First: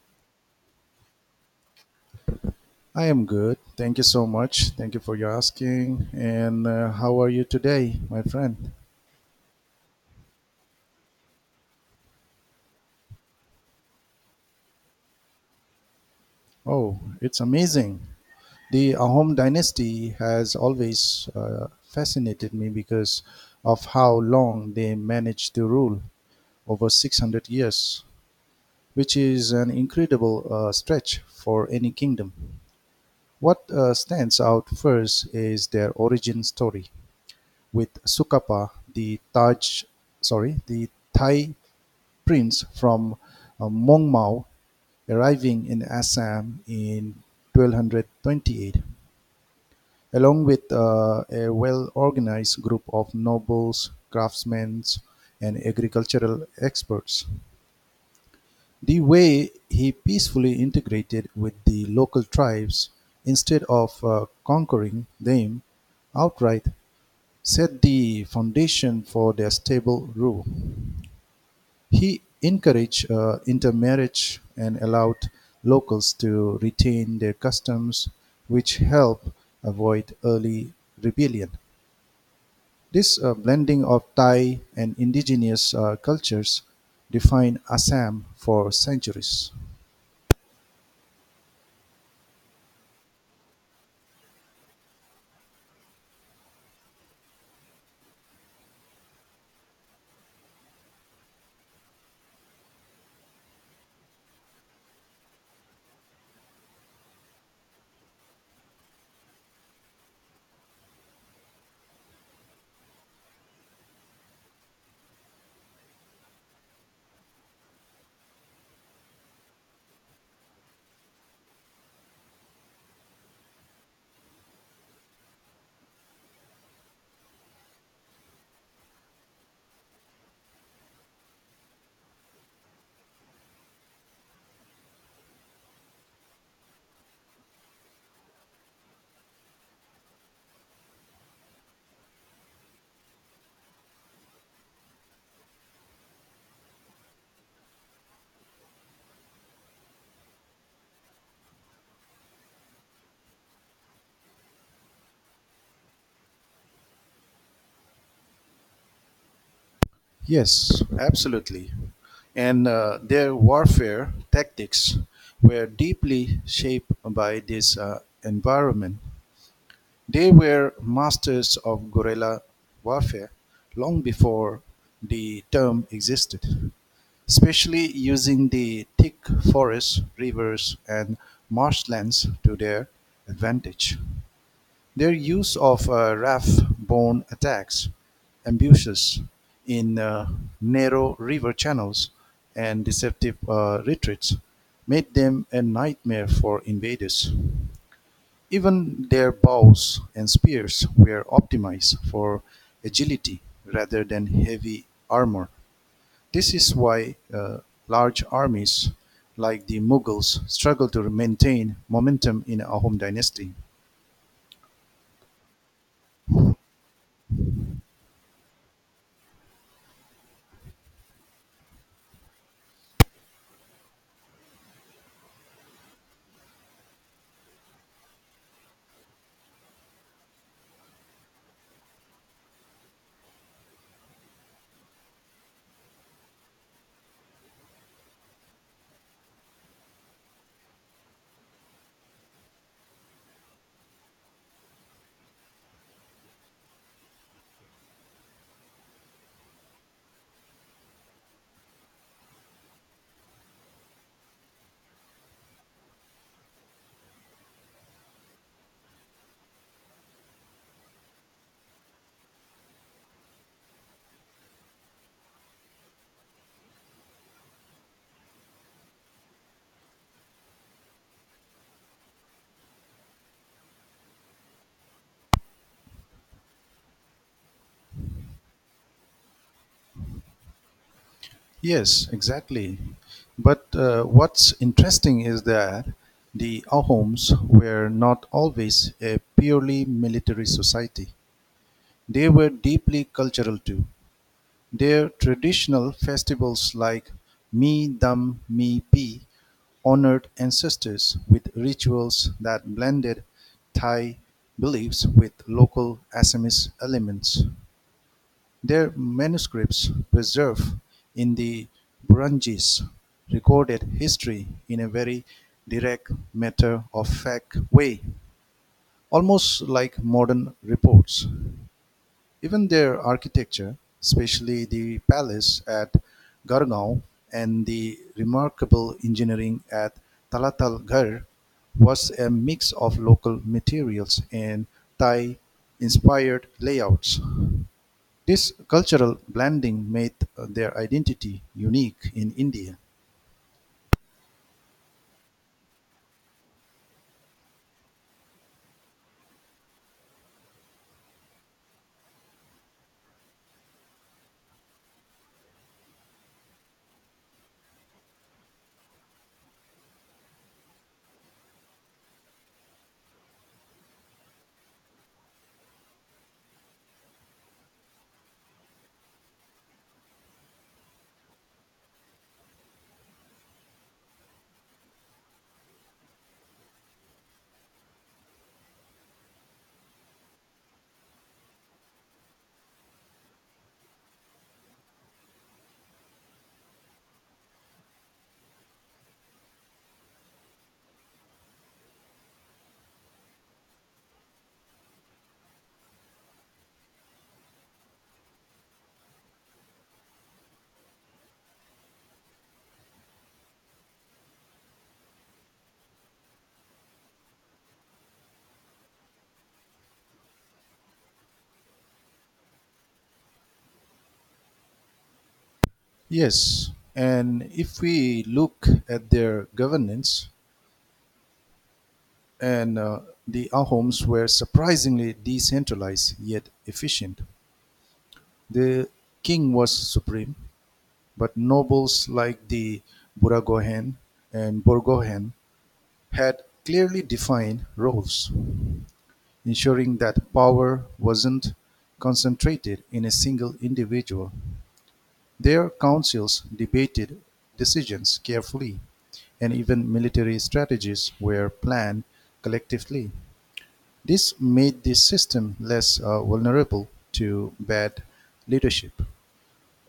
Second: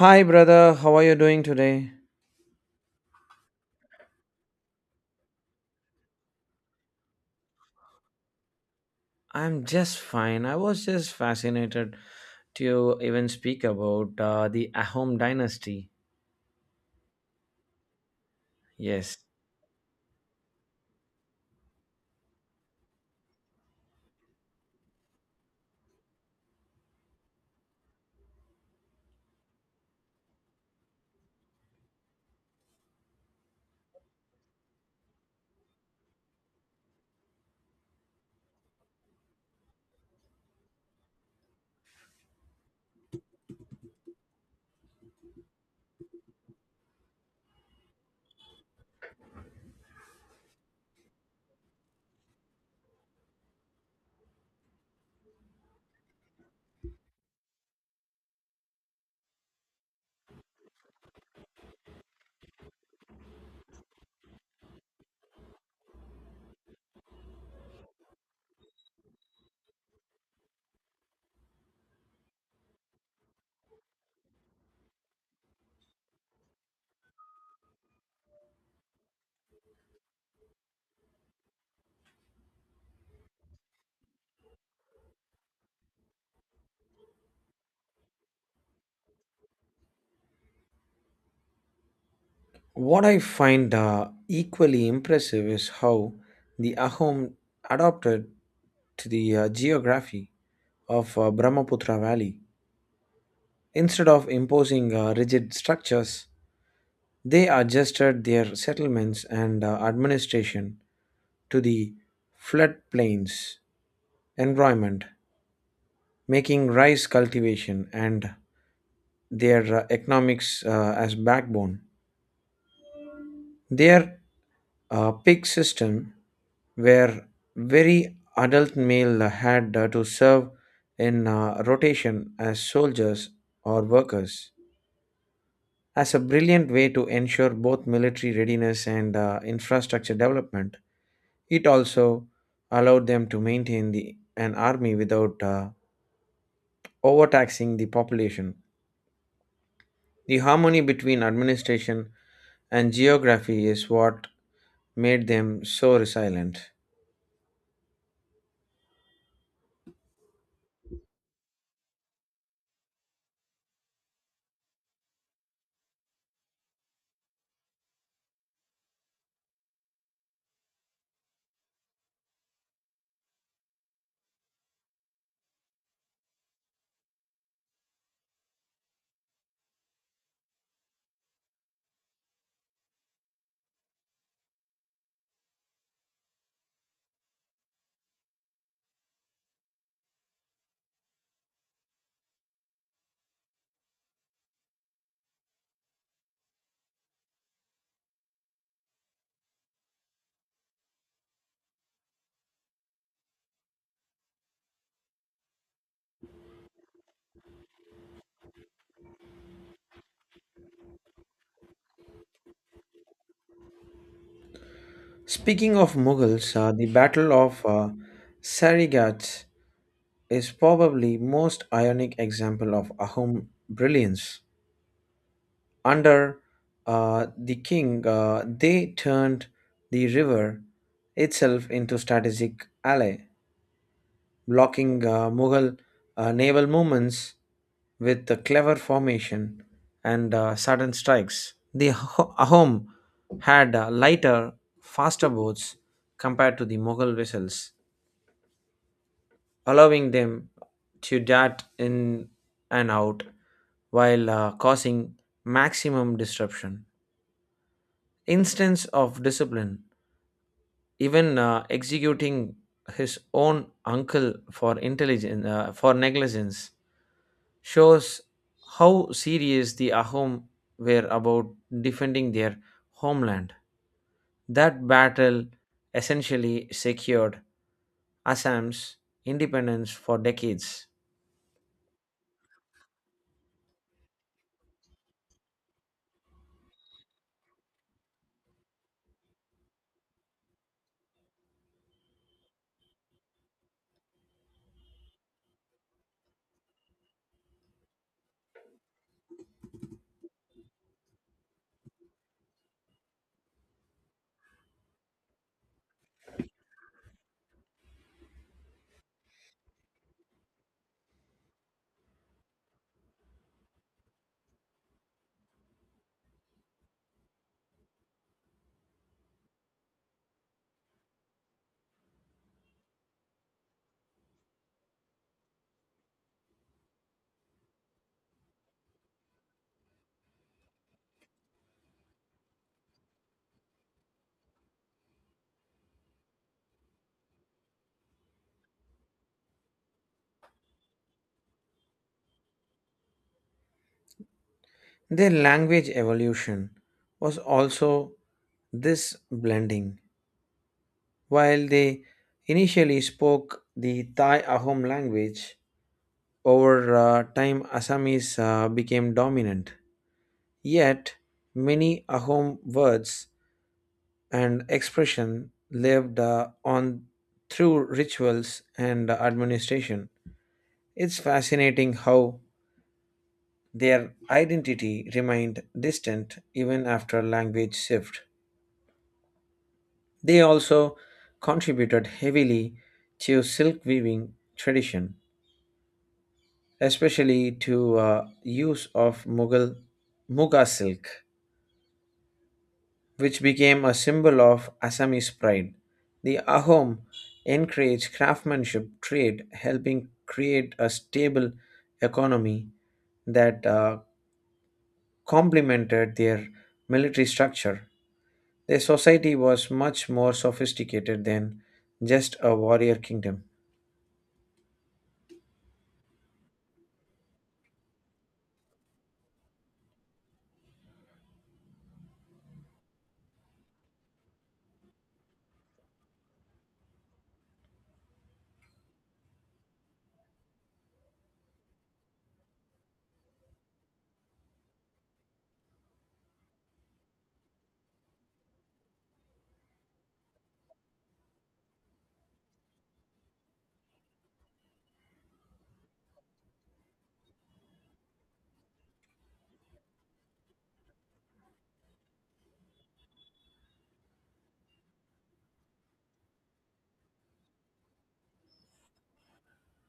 Hi, brother. How are you doing today? I am good. Thank you so much. Thank you for your asking. And how are you today, my friend? I'm just fine. I was just fascinated to even speak about the Ahom dynasty. Oh, it's amazing. The Yes. Ahom dynasty has always fascinated me because of how long they managed to rule over 600 years, which is an incredible stretch for any kingdom. What stands out first is their origin story with Sukapa, the Taj, sorry, the Thai prince from Mongmao arriving in Assam in 1228, along with a well organized group of nobles, craftsmen, and agricultural experts. The way he peacefully integrated with the local tribes instead of conquering them outright set the foundation for their stable rule. He encouraged intermarriage and allowed locals to retain their customs, which helped avoid early rebellion. This blending of Thai and indigenous cultures defined Assam for centuries. What I find equally impressive is how the Ahom adapted to the geography of Brahmaputra Valley. Instead of imposing rigid structures, they adjusted their settlements and administration to the floodplains environment, making rice cultivation and their economics as backbone. Their pig system, where very adult male had to serve in rotation as soldiers or workers, as a brilliant way to ensure both military readiness and infrastructure development. It also allowed them to maintain an army without overtaxing the population. The harmony between administration and geography is what made them so resilient. Yes, absolutely. And their warfare tactics were deeply shaped by this environment. They were masters of guerrilla warfare long before the term existed, especially using the thick forests, rivers, and marshlands to their advantage. Their use of raft-borne attacks, ambushes in narrow river channels, and deceptive retreats made them a nightmare for invaders. Even their bows and spears were optimized for agility rather than heavy armor. This is why large armies like the Mughals struggled to maintain momentum in Ahom dynasty. Speaking of Mughals, the Battle of Sarighat is probably most ionic example of Ahom brilliance. Under the king, they turned the river itself into strategic ally, blocking Mughal naval movements with a clever formation and sudden strikes. Ahom had lighter, faster boats compared to the Mughal vessels, allowing them to dart in and out while causing maximum disruption. Instance of discipline, even executing his own uncle for intelligence for negligence shows how serious the Ahom were about defending their homeland. That battle essentially secured Assam's independence for decades. Yes, exactly. But what's interesting is that the Ahoms were not always a purely military society. They were deeply cultural too. Their traditional festivals like "Mi Dam Mi Pi" honored ancestors with rituals that blended Thai beliefs with local Assamese elements. Their manuscripts preserved in the Burunjis recorded history in a very direct, matter-of-fact way, almost like modern reports. Even their architecture, especially the palace at Gurgaon and the remarkable engineering at Talatalgarh, was a mix of local materials and Thai inspired layouts. This cultural blending made their identity unique in India. Their language evolution was also this blending. While they initially spoke the Thai Ahom language, over time Assamese became dominant. Yet, many Ahom words and expression lived on through rituals and administration. It's fascinating how their identity remained distant even after language shift. They also contributed heavily to silk weaving tradition, especially to use of Mughal Muga silk, which became a symbol of Assamese pride. The ahom encouraged craftsmanship trade, helping create a stable economy that complemented their military structure. Their society was much more sophisticated than just a warrior kingdom. Yes, and if we look at their governance, and the Ahoms were surprisingly decentralized yet efficient. The king was supreme, but nobles like the Buragohen and Borgohen had clearly defined roles, ensuring that power wasn't concentrated in a single individual. Their councils debated decisions carefully, and even military strategies were planned collectively. This made the system less vulnerable to bad leadership.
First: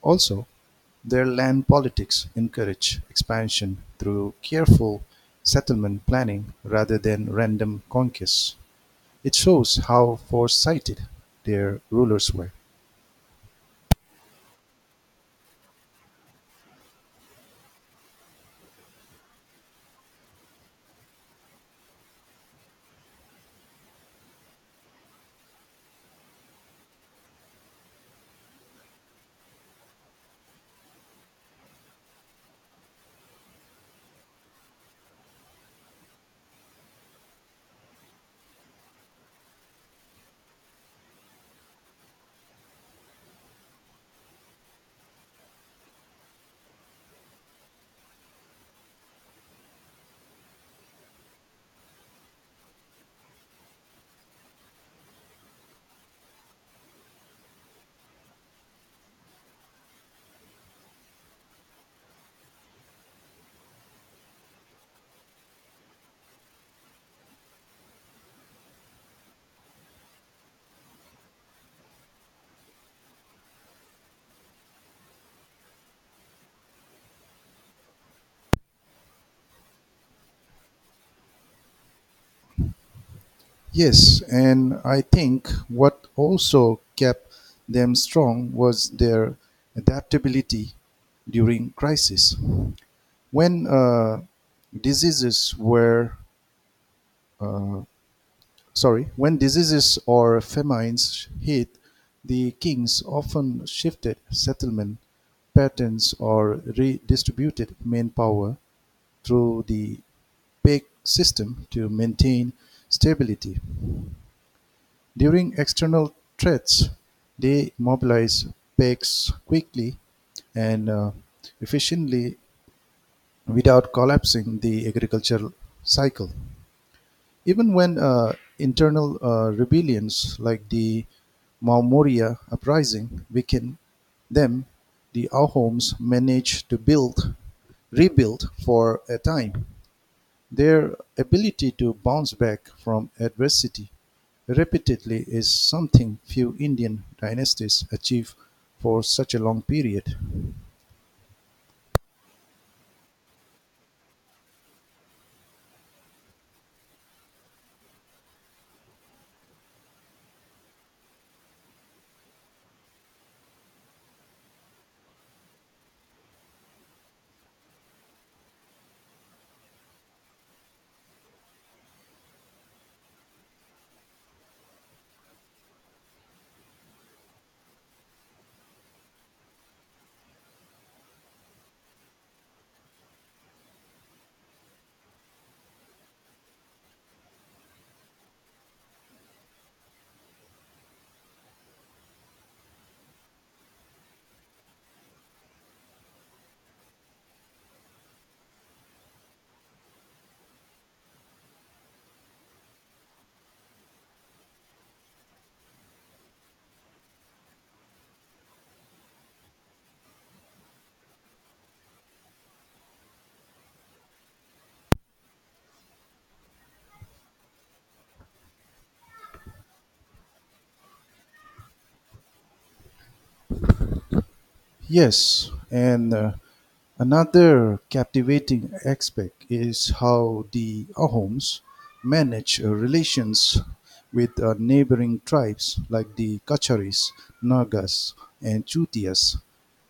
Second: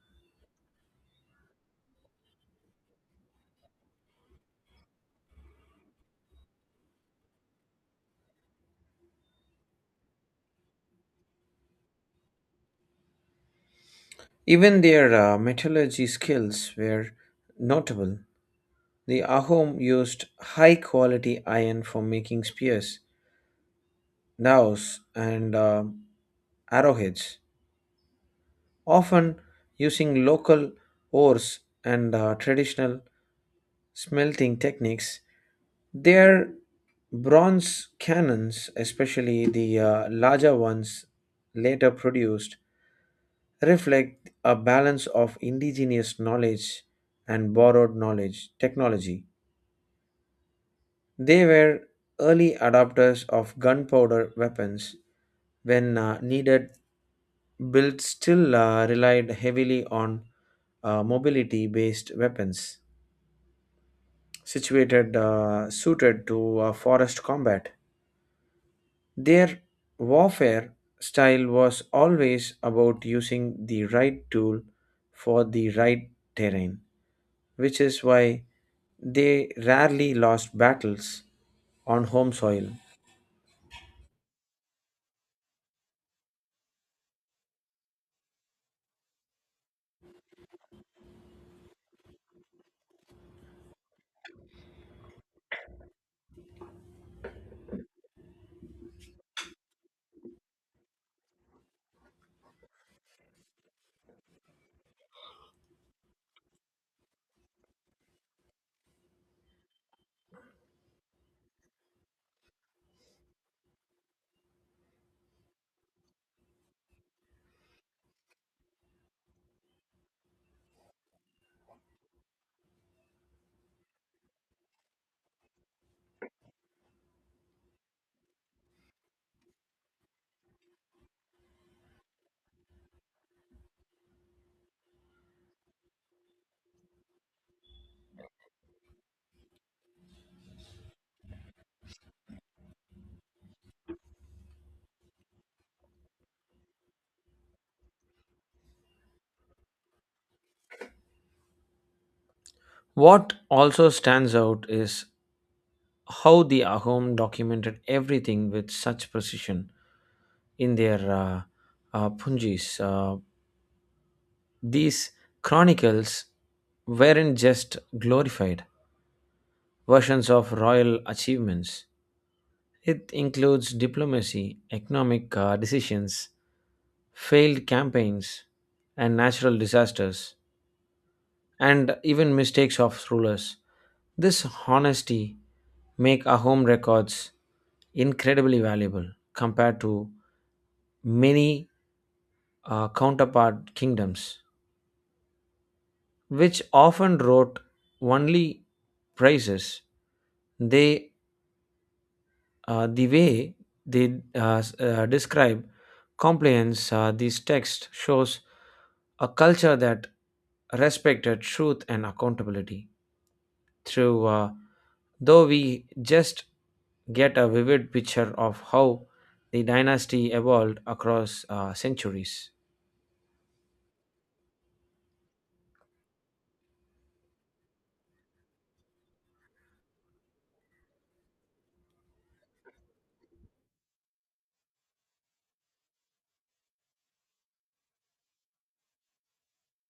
Also, their land politics encourage expansion through careful settlement planning rather than random conquests. It shows how foresighted their rulers were. Even their metallurgy skills were notable. The Ahom used high quality iron for making spears, dowels, and arrowheads, often using local ores and traditional smelting techniques. Their bronze cannons, especially the larger ones later produced, reflect a balance of indigenous knowledge and borrowed knowledge technology. They were early adopters of gunpowder weapons when needed, built still relied heavily on mobility based weapons situated suited to forest combat. Their warfare style was always about using the right tool for the right terrain, which is why they rarely lost battles on home soil. Yes, and I think what also kept them strong was their adaptability during crisis. When uh, diseases were uh, when diseases or famines hit, the kings often shifted settlement patterns or redistributed manpower through the Peg system to maintain stability. During external threats, they mobilize pegs quickly and efficiently without collapsing the agricultural cycle. Even when internal rebellions like the Mamoria uprising weakened them, the Ahoms managed to build, rebuild for a time. Their ability to bounce back from adversity repeatedly is something few Indian dynasties achieve for such a long period. What also stands out is how the Ahom documented everything with such precision in their punjis. These chronicles weren't just glorified versions of royal achievements. It includes diplomacy, economic decisions, failed campaigns, and natural disasters and even mistakes of rulers. This honesty make our home records incredibly valuable compared to many counterpart kingdoms, which often wrote only praises. They the way they describe compliance. This text shows a culture that respected truth and accountability. Through though we just get a vivid picture of how the dynasty evolved across centuries. Yes, and another captivating aspect is how the Ahoms manage relations with neighboring tribes like the Kacharis, Nagas, and Chutias.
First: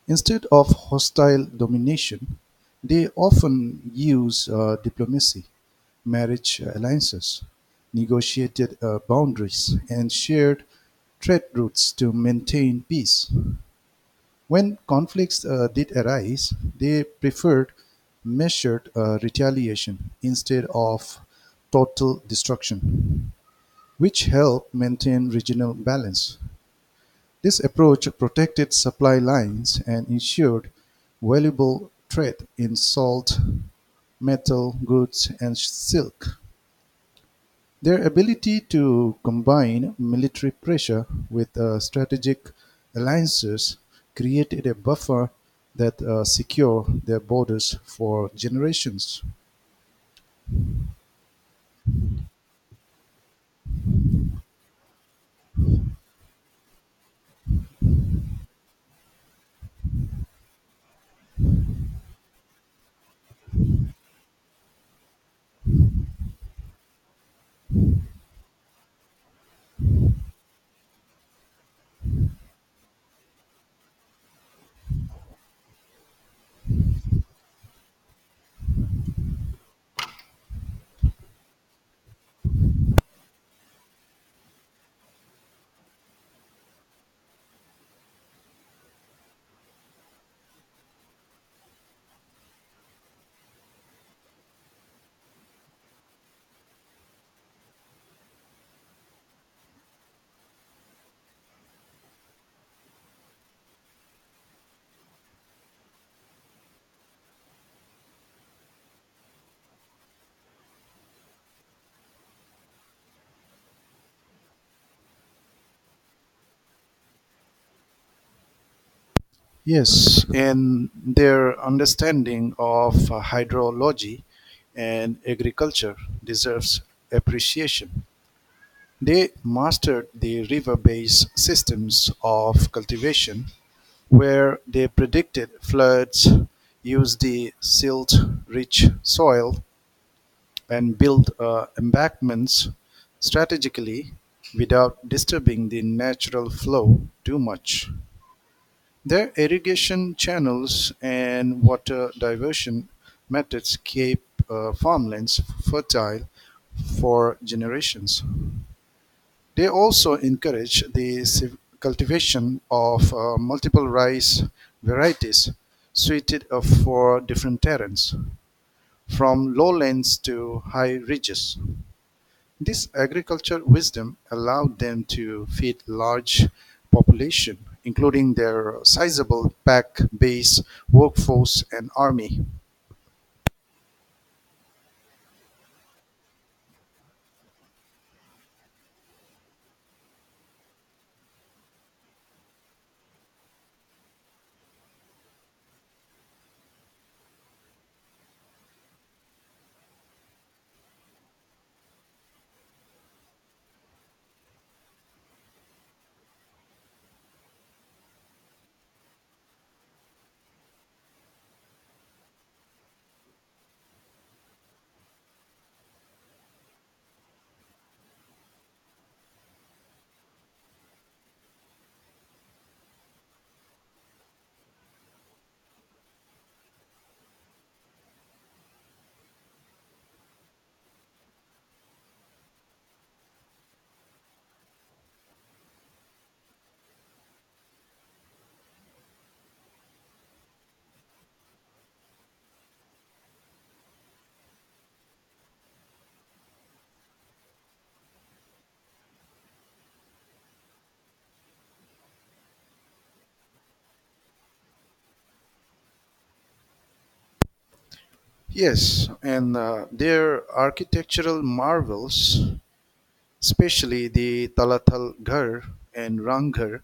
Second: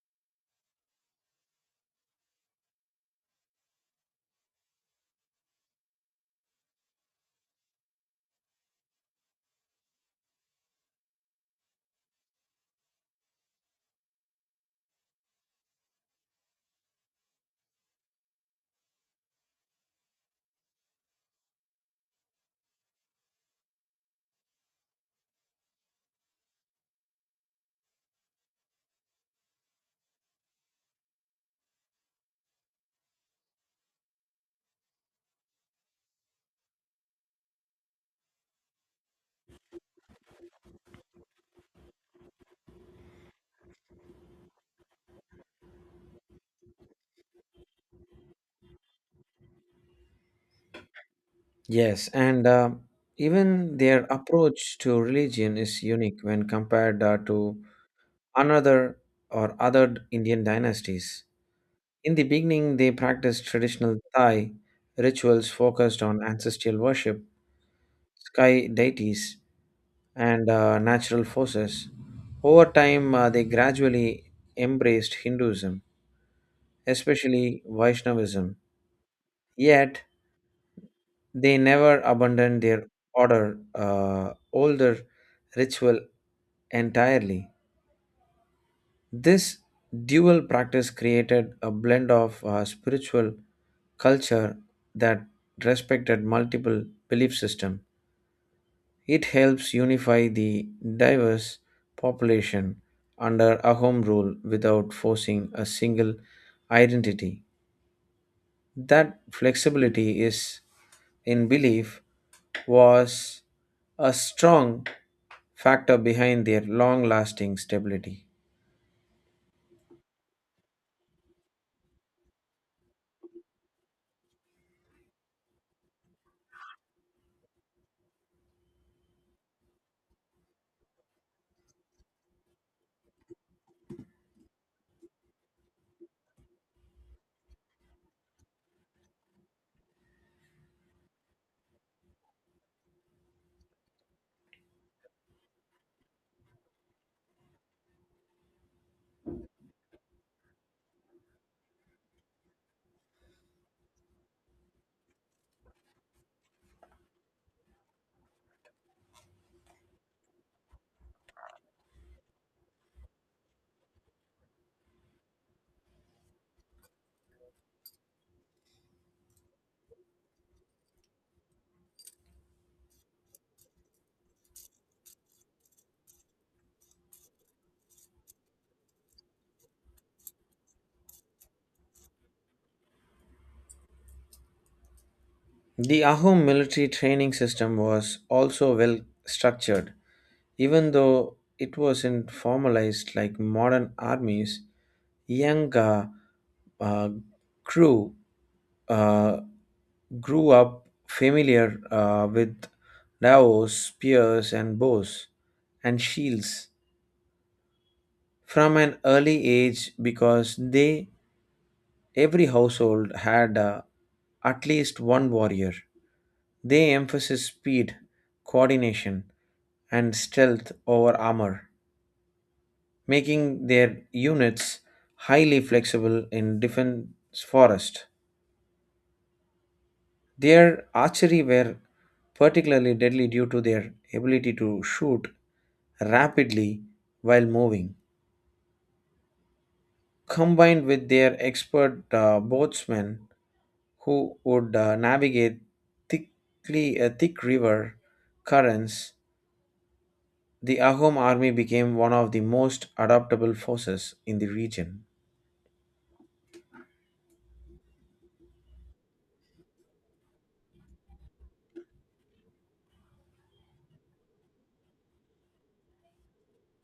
Instead of hostile domination, they often use diplomacy, marriage alliances, negotiated boundaries, and shared trade routes to maintain peace. When conflicts did arise, they preferred measured retaliation instead of total destruction, which helped maintain regional balance. This approach protected supply lines and ensured valuable trade in salt, metal, goods, and silk. Their ability to combine military pressure with strategic alliances created a buffer that secured their borders for generations. Yes, and even their approach to religion is unique when compared to another or other Indian dynasties. In the beginning, they practiced traditional Thai rituals focused on ancestral worship, sky deities, and natural forces. Over time, they gradually embraced Hinduism, especially Vaishnavism. Yet, they never abandoned their older ritual entirely. This dual practice created a blend of spiritual culture that respected multiple belief systems. It helps unify the diverse population under Ahom rule without forcing a single identity. That flexibility is, in belief, was a strong factor behind their long lasting stability. Yes, and their understanding of hydrology and agriculture deserves appreciation. They mastered the river-based systems of cultivation, where they predicted floods, used the silt-rich soil, and built embankments strategically without disturbing the natural flow too much. Their irrigation channels and water diversion methods keep farmlands fertile for generations. They also encourage the cultivation of multiple rice varieties suited for different terrains, from lowlands to high ridges. This agriculture wisdom allowed them to feed large population, including their sizable pack base, workforce, and army. The Ahom military training system was also well structured. Even though it wasn't formalized like modern armies, young uh, crew uh, grew up familiar with daws, spears, and bows and shields from an early age because they every household had at least one warrior. They emphasized speed, coordination, and stealth over armor, making their units highly flexible in defense forest. Their archery were particularly deadly due to their ability to shoot rapidly while moving, combined with their expert boatsmen who would navigate thick river currents. The Ahom army became one of the most adaptable forces in the region. Yes, and their architectural marvels especially the Talatal Ghar and Ranghar.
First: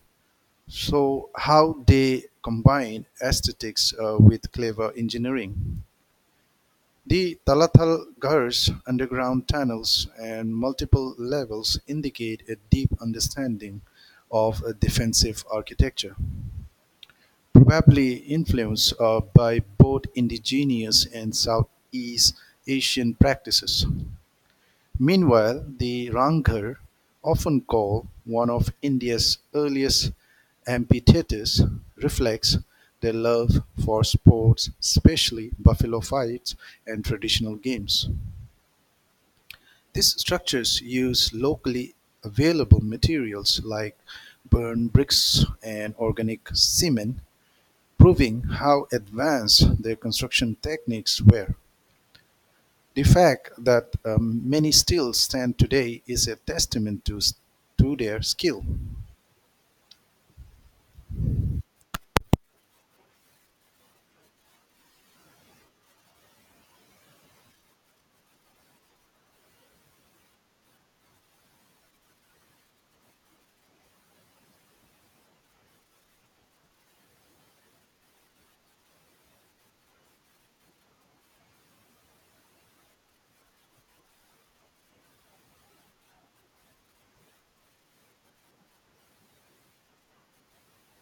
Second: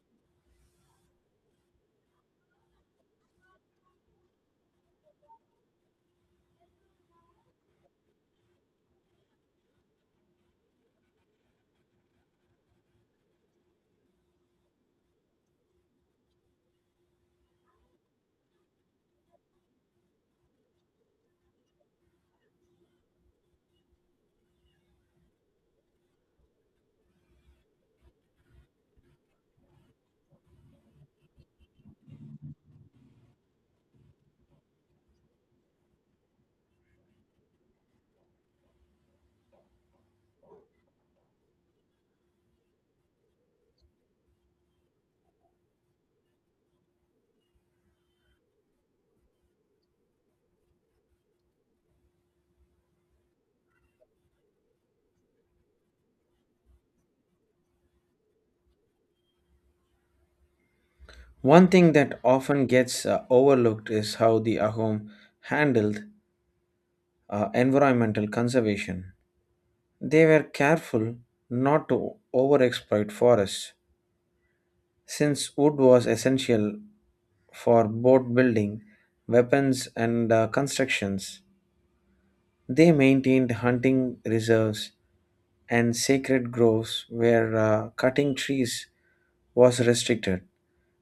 So, how they combine aesthetics with clever engineering. The Talatal Ghar's underground tunnels and multiple levels indicate a deep understanding of defensive architecture, probably influenced by both indigenous and Southeast Asian practices. Meanwhile, the Ranghar, often called one of India's earliest amphitheatres, reflects their love for sports, especially buffalo fights and traditional games. These structures use locally available materials like burnt bricks and organic cement, proving how advanced their construction techniques were. The fact that many still stand today is a testament to their skill. One thing that often gets overlooked is how the Ahom handled environmental conservation. They were careful not to overexploit forests, since wood was essential for boat building, weapons, and constructions. They maintained hunting reserves and sacred groves where cutting trees was restricted.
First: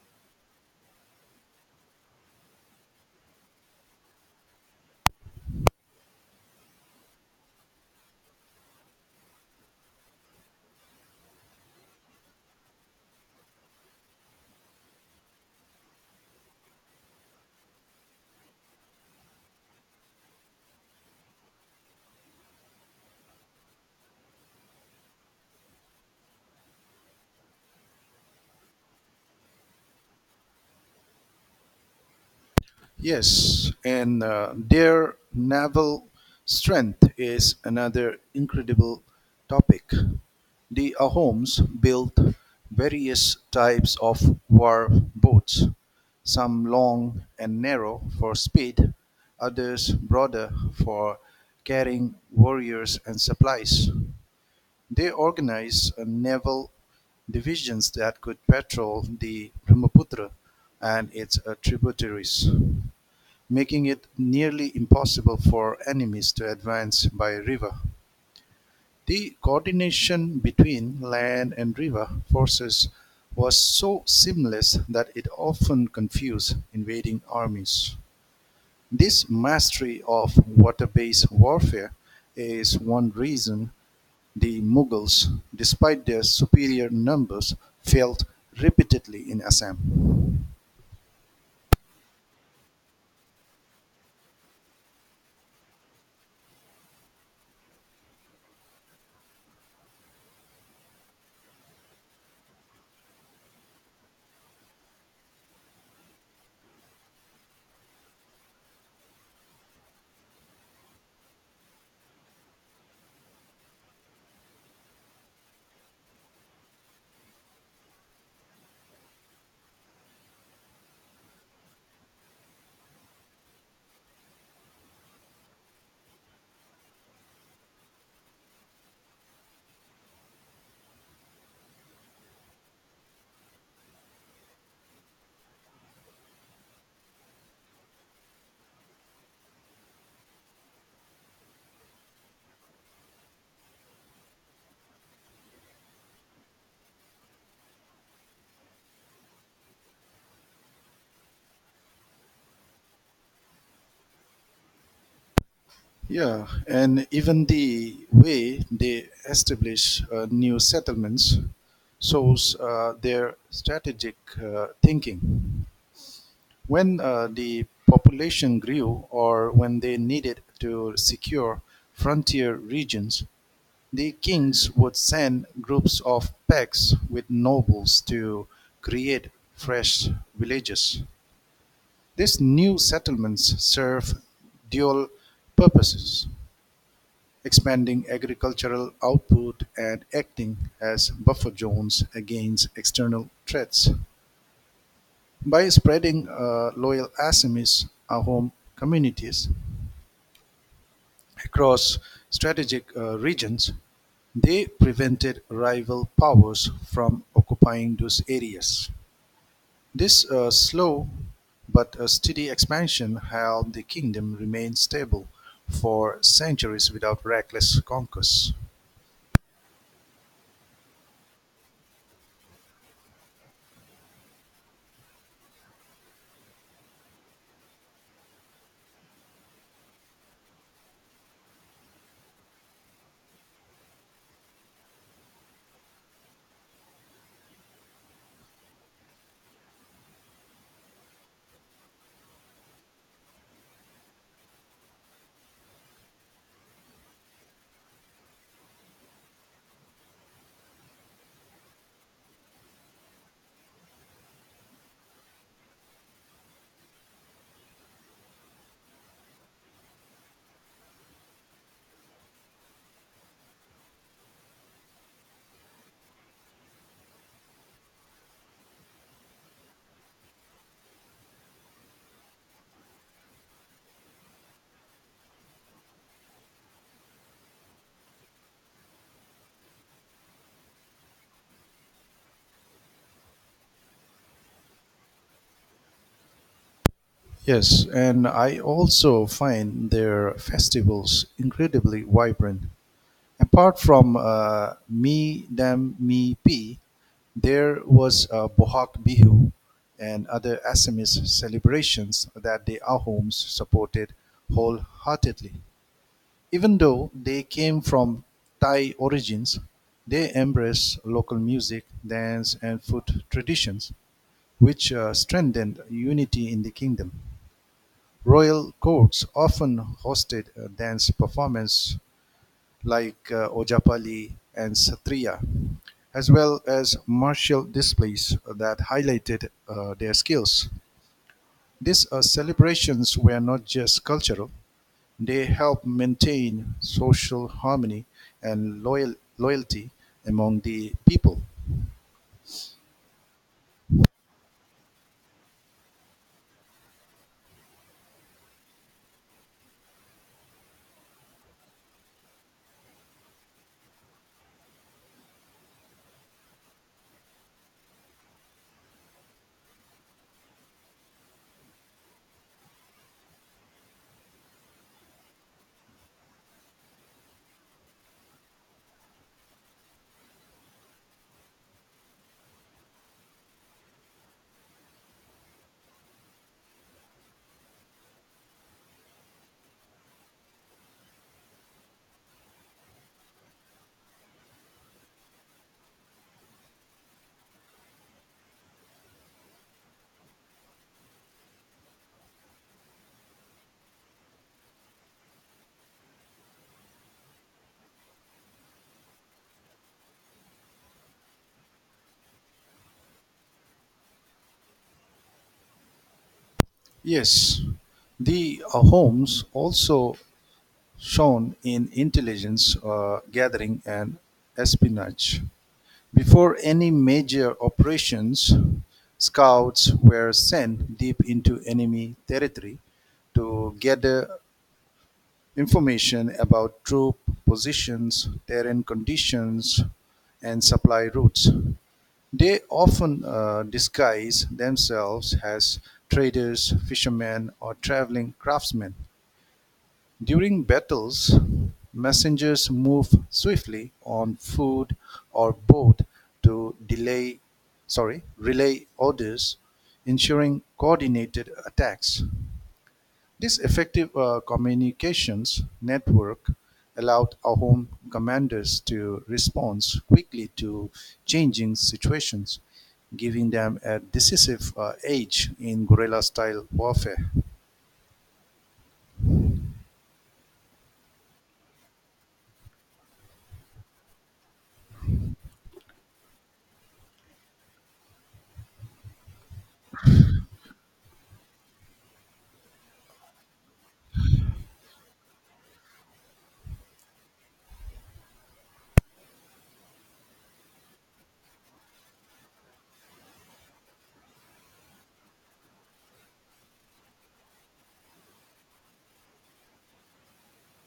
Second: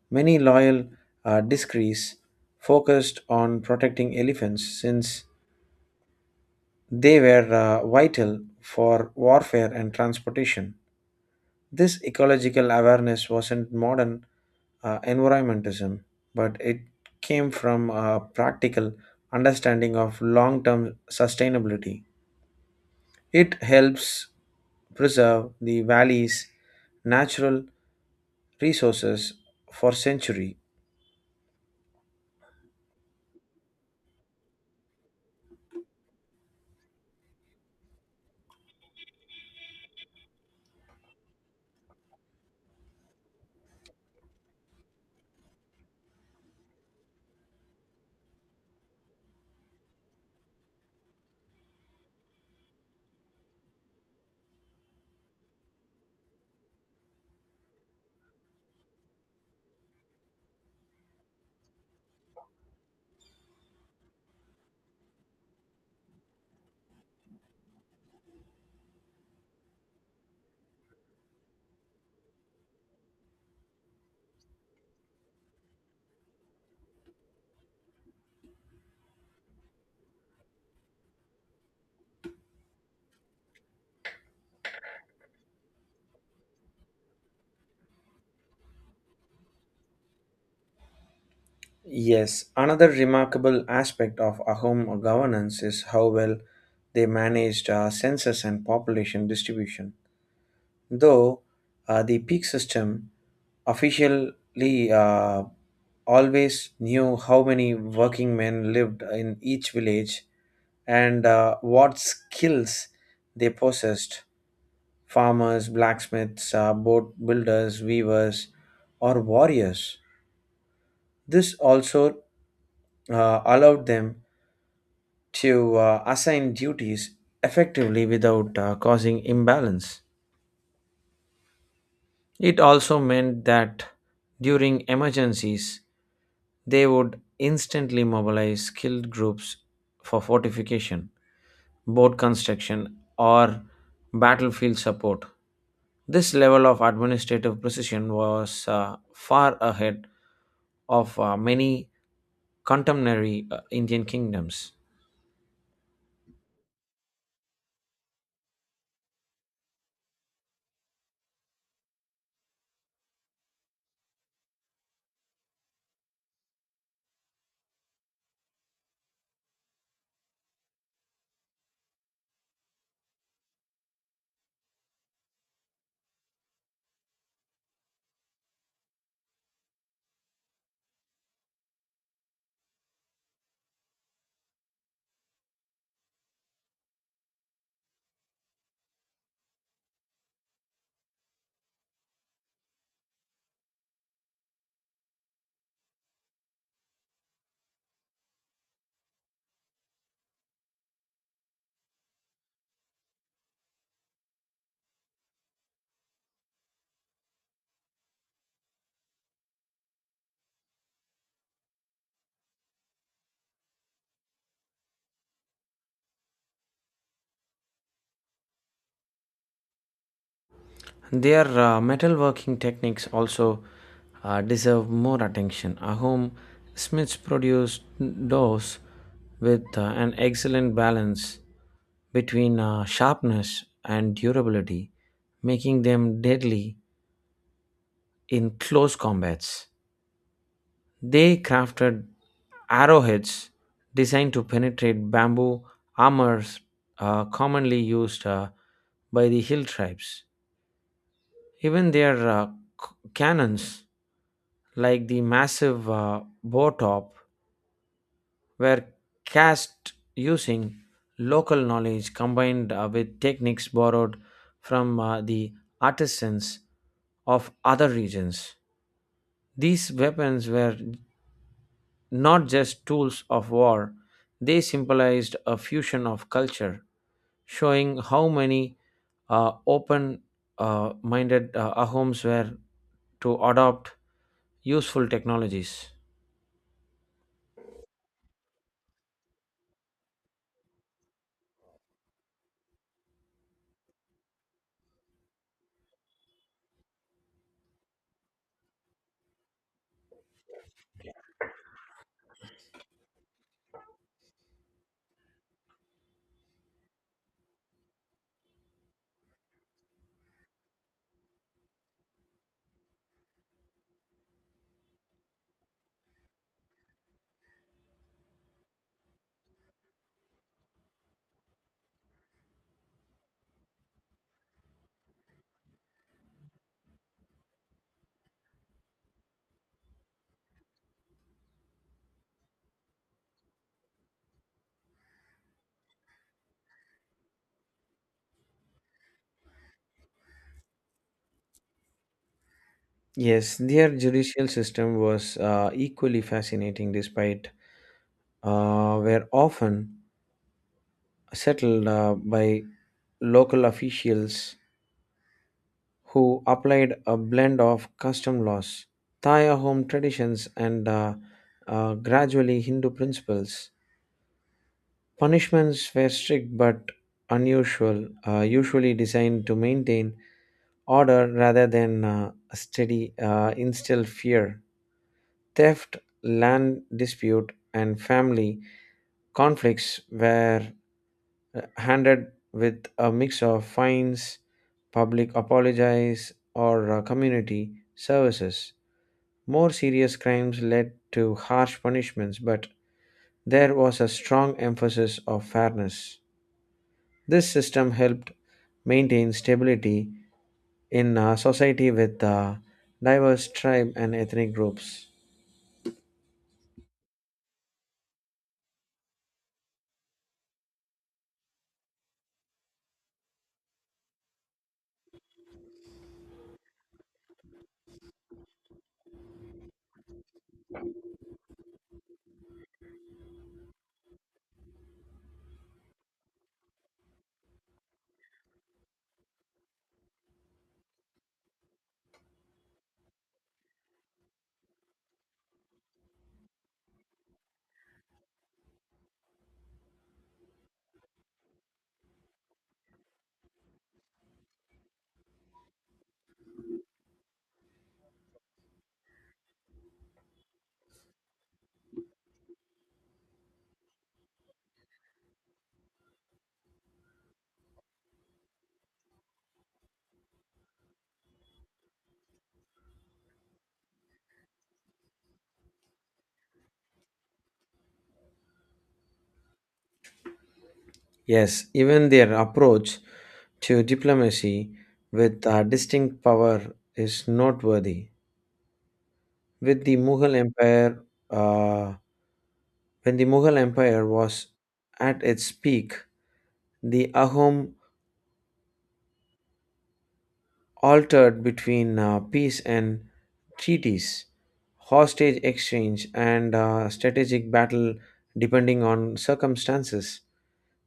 Many loyal discrees focused on protecting elephants since they were vital for warfare and transportation. This ecological awareness wasn't modern environmentalism, but it came from a practical understanding of long term sustainability. It helps preserve the valley's natural resources for centuries. Yes, and their naval strength is another incredible topic. The Ahoms built various types of war boats, some long and narrow for speed, others broader for carrying warriors and supplies. They organized naval divisions that could patrol the Brahmaputra and its tributaries, making it nearly impossible for enemies to advance by river. The coordination between land and river forces was so seamless that it often confused invading armies. This mastery of water based warfare is one reason the Mughals, despite their superior numbers, failed repeatedly in Assam. Yes, another remarkable aspect of Ahom governance is how well they managed census and population distribution. Though the peak system officially always knew how many working men lived in each village and what skills they possessed, farmers, blacksmiths, boat builders, weavers, or warriors. This also allowed them to assign duties effectively without causing imbalance. It also meant that during emergencies, they would instantly mobilize skilled groups for fortification, boat construction, or battlefield support. This level of administrative precision was far ahead of many contemporary Indian kingdoms. Yeah, and even the way they establish new settlements shows their strategic thinking. When the population grew or when they needed to secure frontier regions, the kings would send groups of packs with nobles to create fresh villages. These new settlements serve dual purposes, expanding agricultural output and acting as buffer zones against external threats. By spreading loyal Assamese home communities across strategic regions, they prevented rival powers from occupying those areas. This slow but steady expansion helped the kingdom remain stable for centuries without reckless conquest. Their metalworking techniques also deserve more attention. Ahom Smiths produced doors with an excellent balance between sharpness and durability, making them deadly in close combats. They crafted arrowheads designed to penetrate bamboo armors commonly used by the hill tribes. Even their c- cannons, like the massive bow top, were cast using local knowledge combined with techniques borrowed from the artisans of other regions. These weapons were not just tools of war, they symbolized a fusion of culture, showing how many open minded Ahoms were to adopt useful technologies. Yes, and I also find their festivals incredibly vibrant. Apart from Mi Dam Mi Pi, there was Bohak Bihu and other Assamese celebrations that the Ahoms supported wholeheartedly. Even though they came from Thai origins, they embraced local music, dance, and food traditions, which strengthened unity in the kingdom. Royal courts often hosted dance performances like Ojapali and Satriya, as well as martial displays that highlighted their skills. These celebrations were not just cultural, they help maintain social harmony and loyalty among the people. Yes, their judicial system was equally fascinating, despite were often settled by local officials who applied a blend of custom laws, Thai home traditions, and gradually Hindu principles. Punishments were strict but usually designed to maintain order rather than steady instill fear. Theft, land dispute, and family conflicts were handed with a mix of fines, public apologies, or community services. More serious crimes led to harsh punishments, but there was a strong emphasis of fairness. This system helped maintain stability in a society with diverse tribe and ethnic groups. Yes, the homes also shown in intelligence gathering and espionage. Before any major operations, scouts were sent deep into enemy territory to gather information about troop positions, terrain conditions, and supply routes. They often disguise themselves as traders, fishermen, or traveling craftsmen. During battles, messengers move swiftly on foot or boat to relay orders, ensuring coordinated attacks. This effective communications network allowed Ahom commanders to respond quickly to changing situations, giving them a decisive edge in guerrilla style warfare. Yes, even their approach to diplomacy with distinct power is noteworthy. With the Mughal Empire, uh, when the Mughal Empire was at its peak, the Ahom altered between peace and treaties, hostage exchange, and strategic battle depending on circumstances.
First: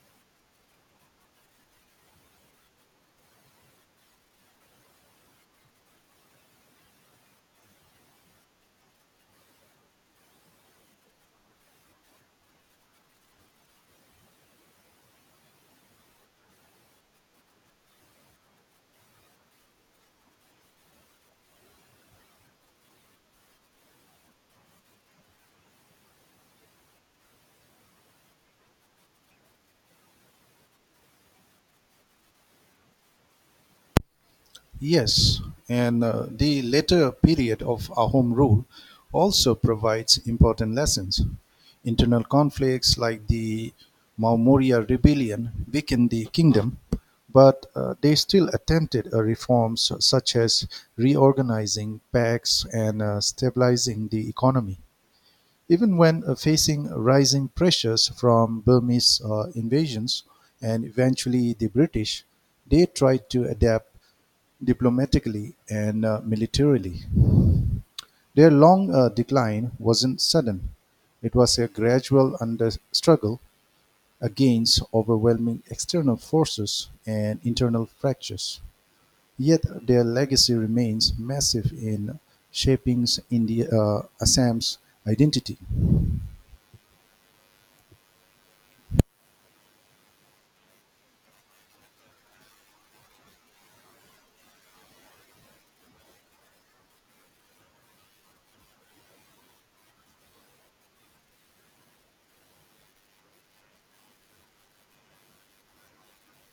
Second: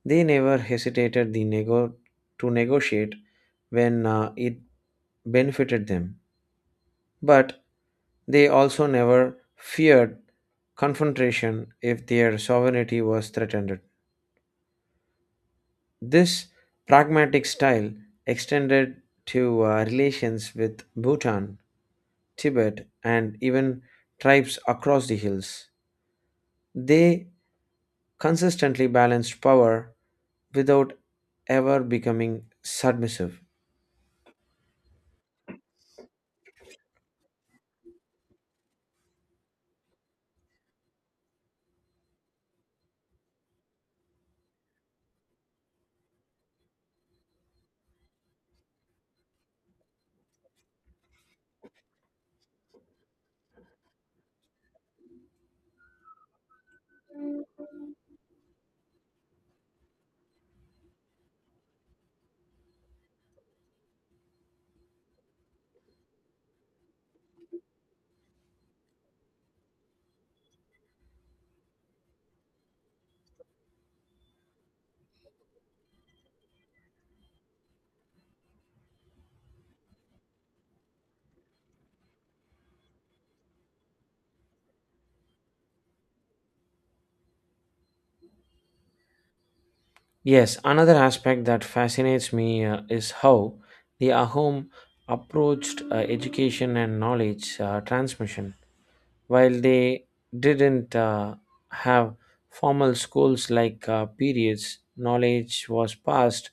They never hesitated the nego- to negotiate when it benefited them, but they also never feared confrontation if their sovereignty was threatened. This pragmatic style extended to relations with Bhutan, Tibet, and even tribes across the hills. They consistently balanced power without ever becoming submissive. Yes, and the later period of Ahom rule also provides important lessons. Internal conflicts like the Maumurya rebellion weakened the kingdom, but they still attempted reforms such as reorganizing pacts and stabilizing the economy. Even when facing rising pressures from Burmese invasions and eventually the British, they tried to adapt diplomatically and militarily. Their long decline wasn't sudden. It was a gradual under struggle against overwhelming external forces and internal fractures. Yet their legacy remains massive in shaping Assam's identity. Yes, another aspect that fascinates me is how the Ahom approached education and knowledge transmission. While they didn't have formal schools like periods, knowledge was passed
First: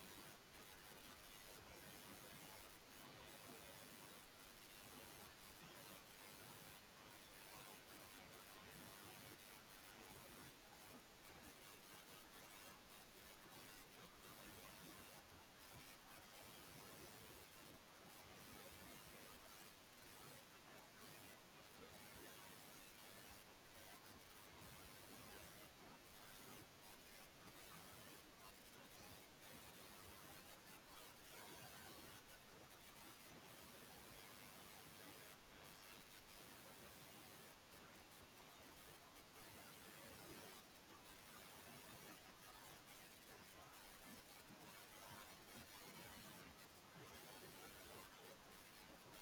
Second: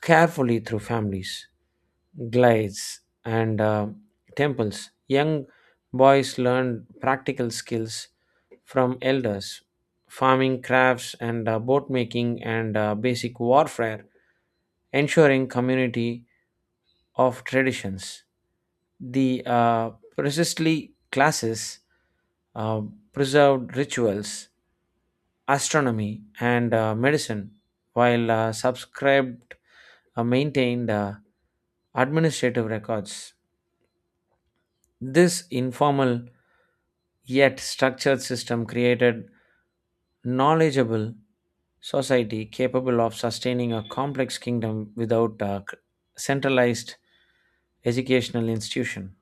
carefully through families, glides, and temples. Young boys learned practical skills from elders, farming crafts, and boat making, and basic warfare, ensuring community of traditions the precisely classes uh, preserved rituals, astronomy, and medicine, while subscribed maintained administrative records. This informal yet structured system created knowledgeable society capable of sustaining a complex kingdom without a centralized educational institution.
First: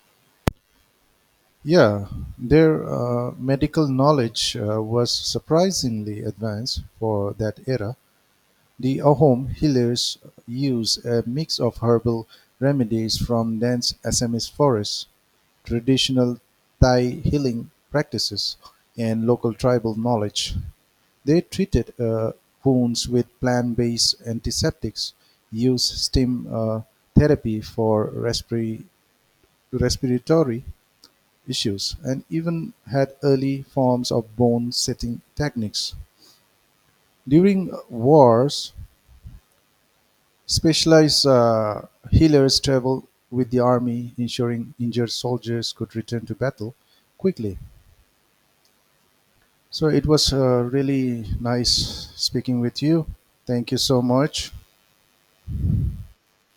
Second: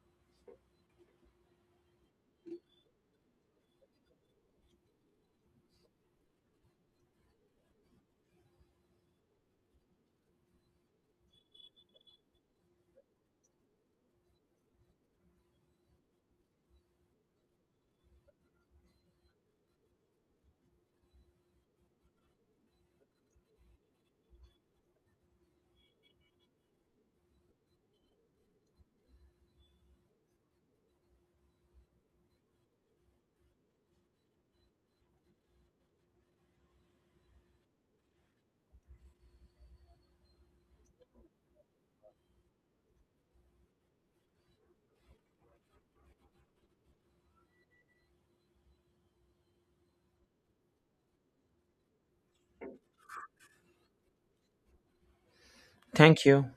Yeah, their medical knowledge was surprisingly advanced for that era. The Ahom healers use a mix of herbal remedies from dense Assamese forests, traditional Thai healing practices, and local tribal knowledge. They treated wounds with plant based antiseptics, used steam therapy for respiratory issues and even had early forms of bone setting techniques. During wars, specialized healers traveled with the army, ensuring injured soldiers could return to battle quickly. So it was really nice speaking with you. Thank you so much. Thank you.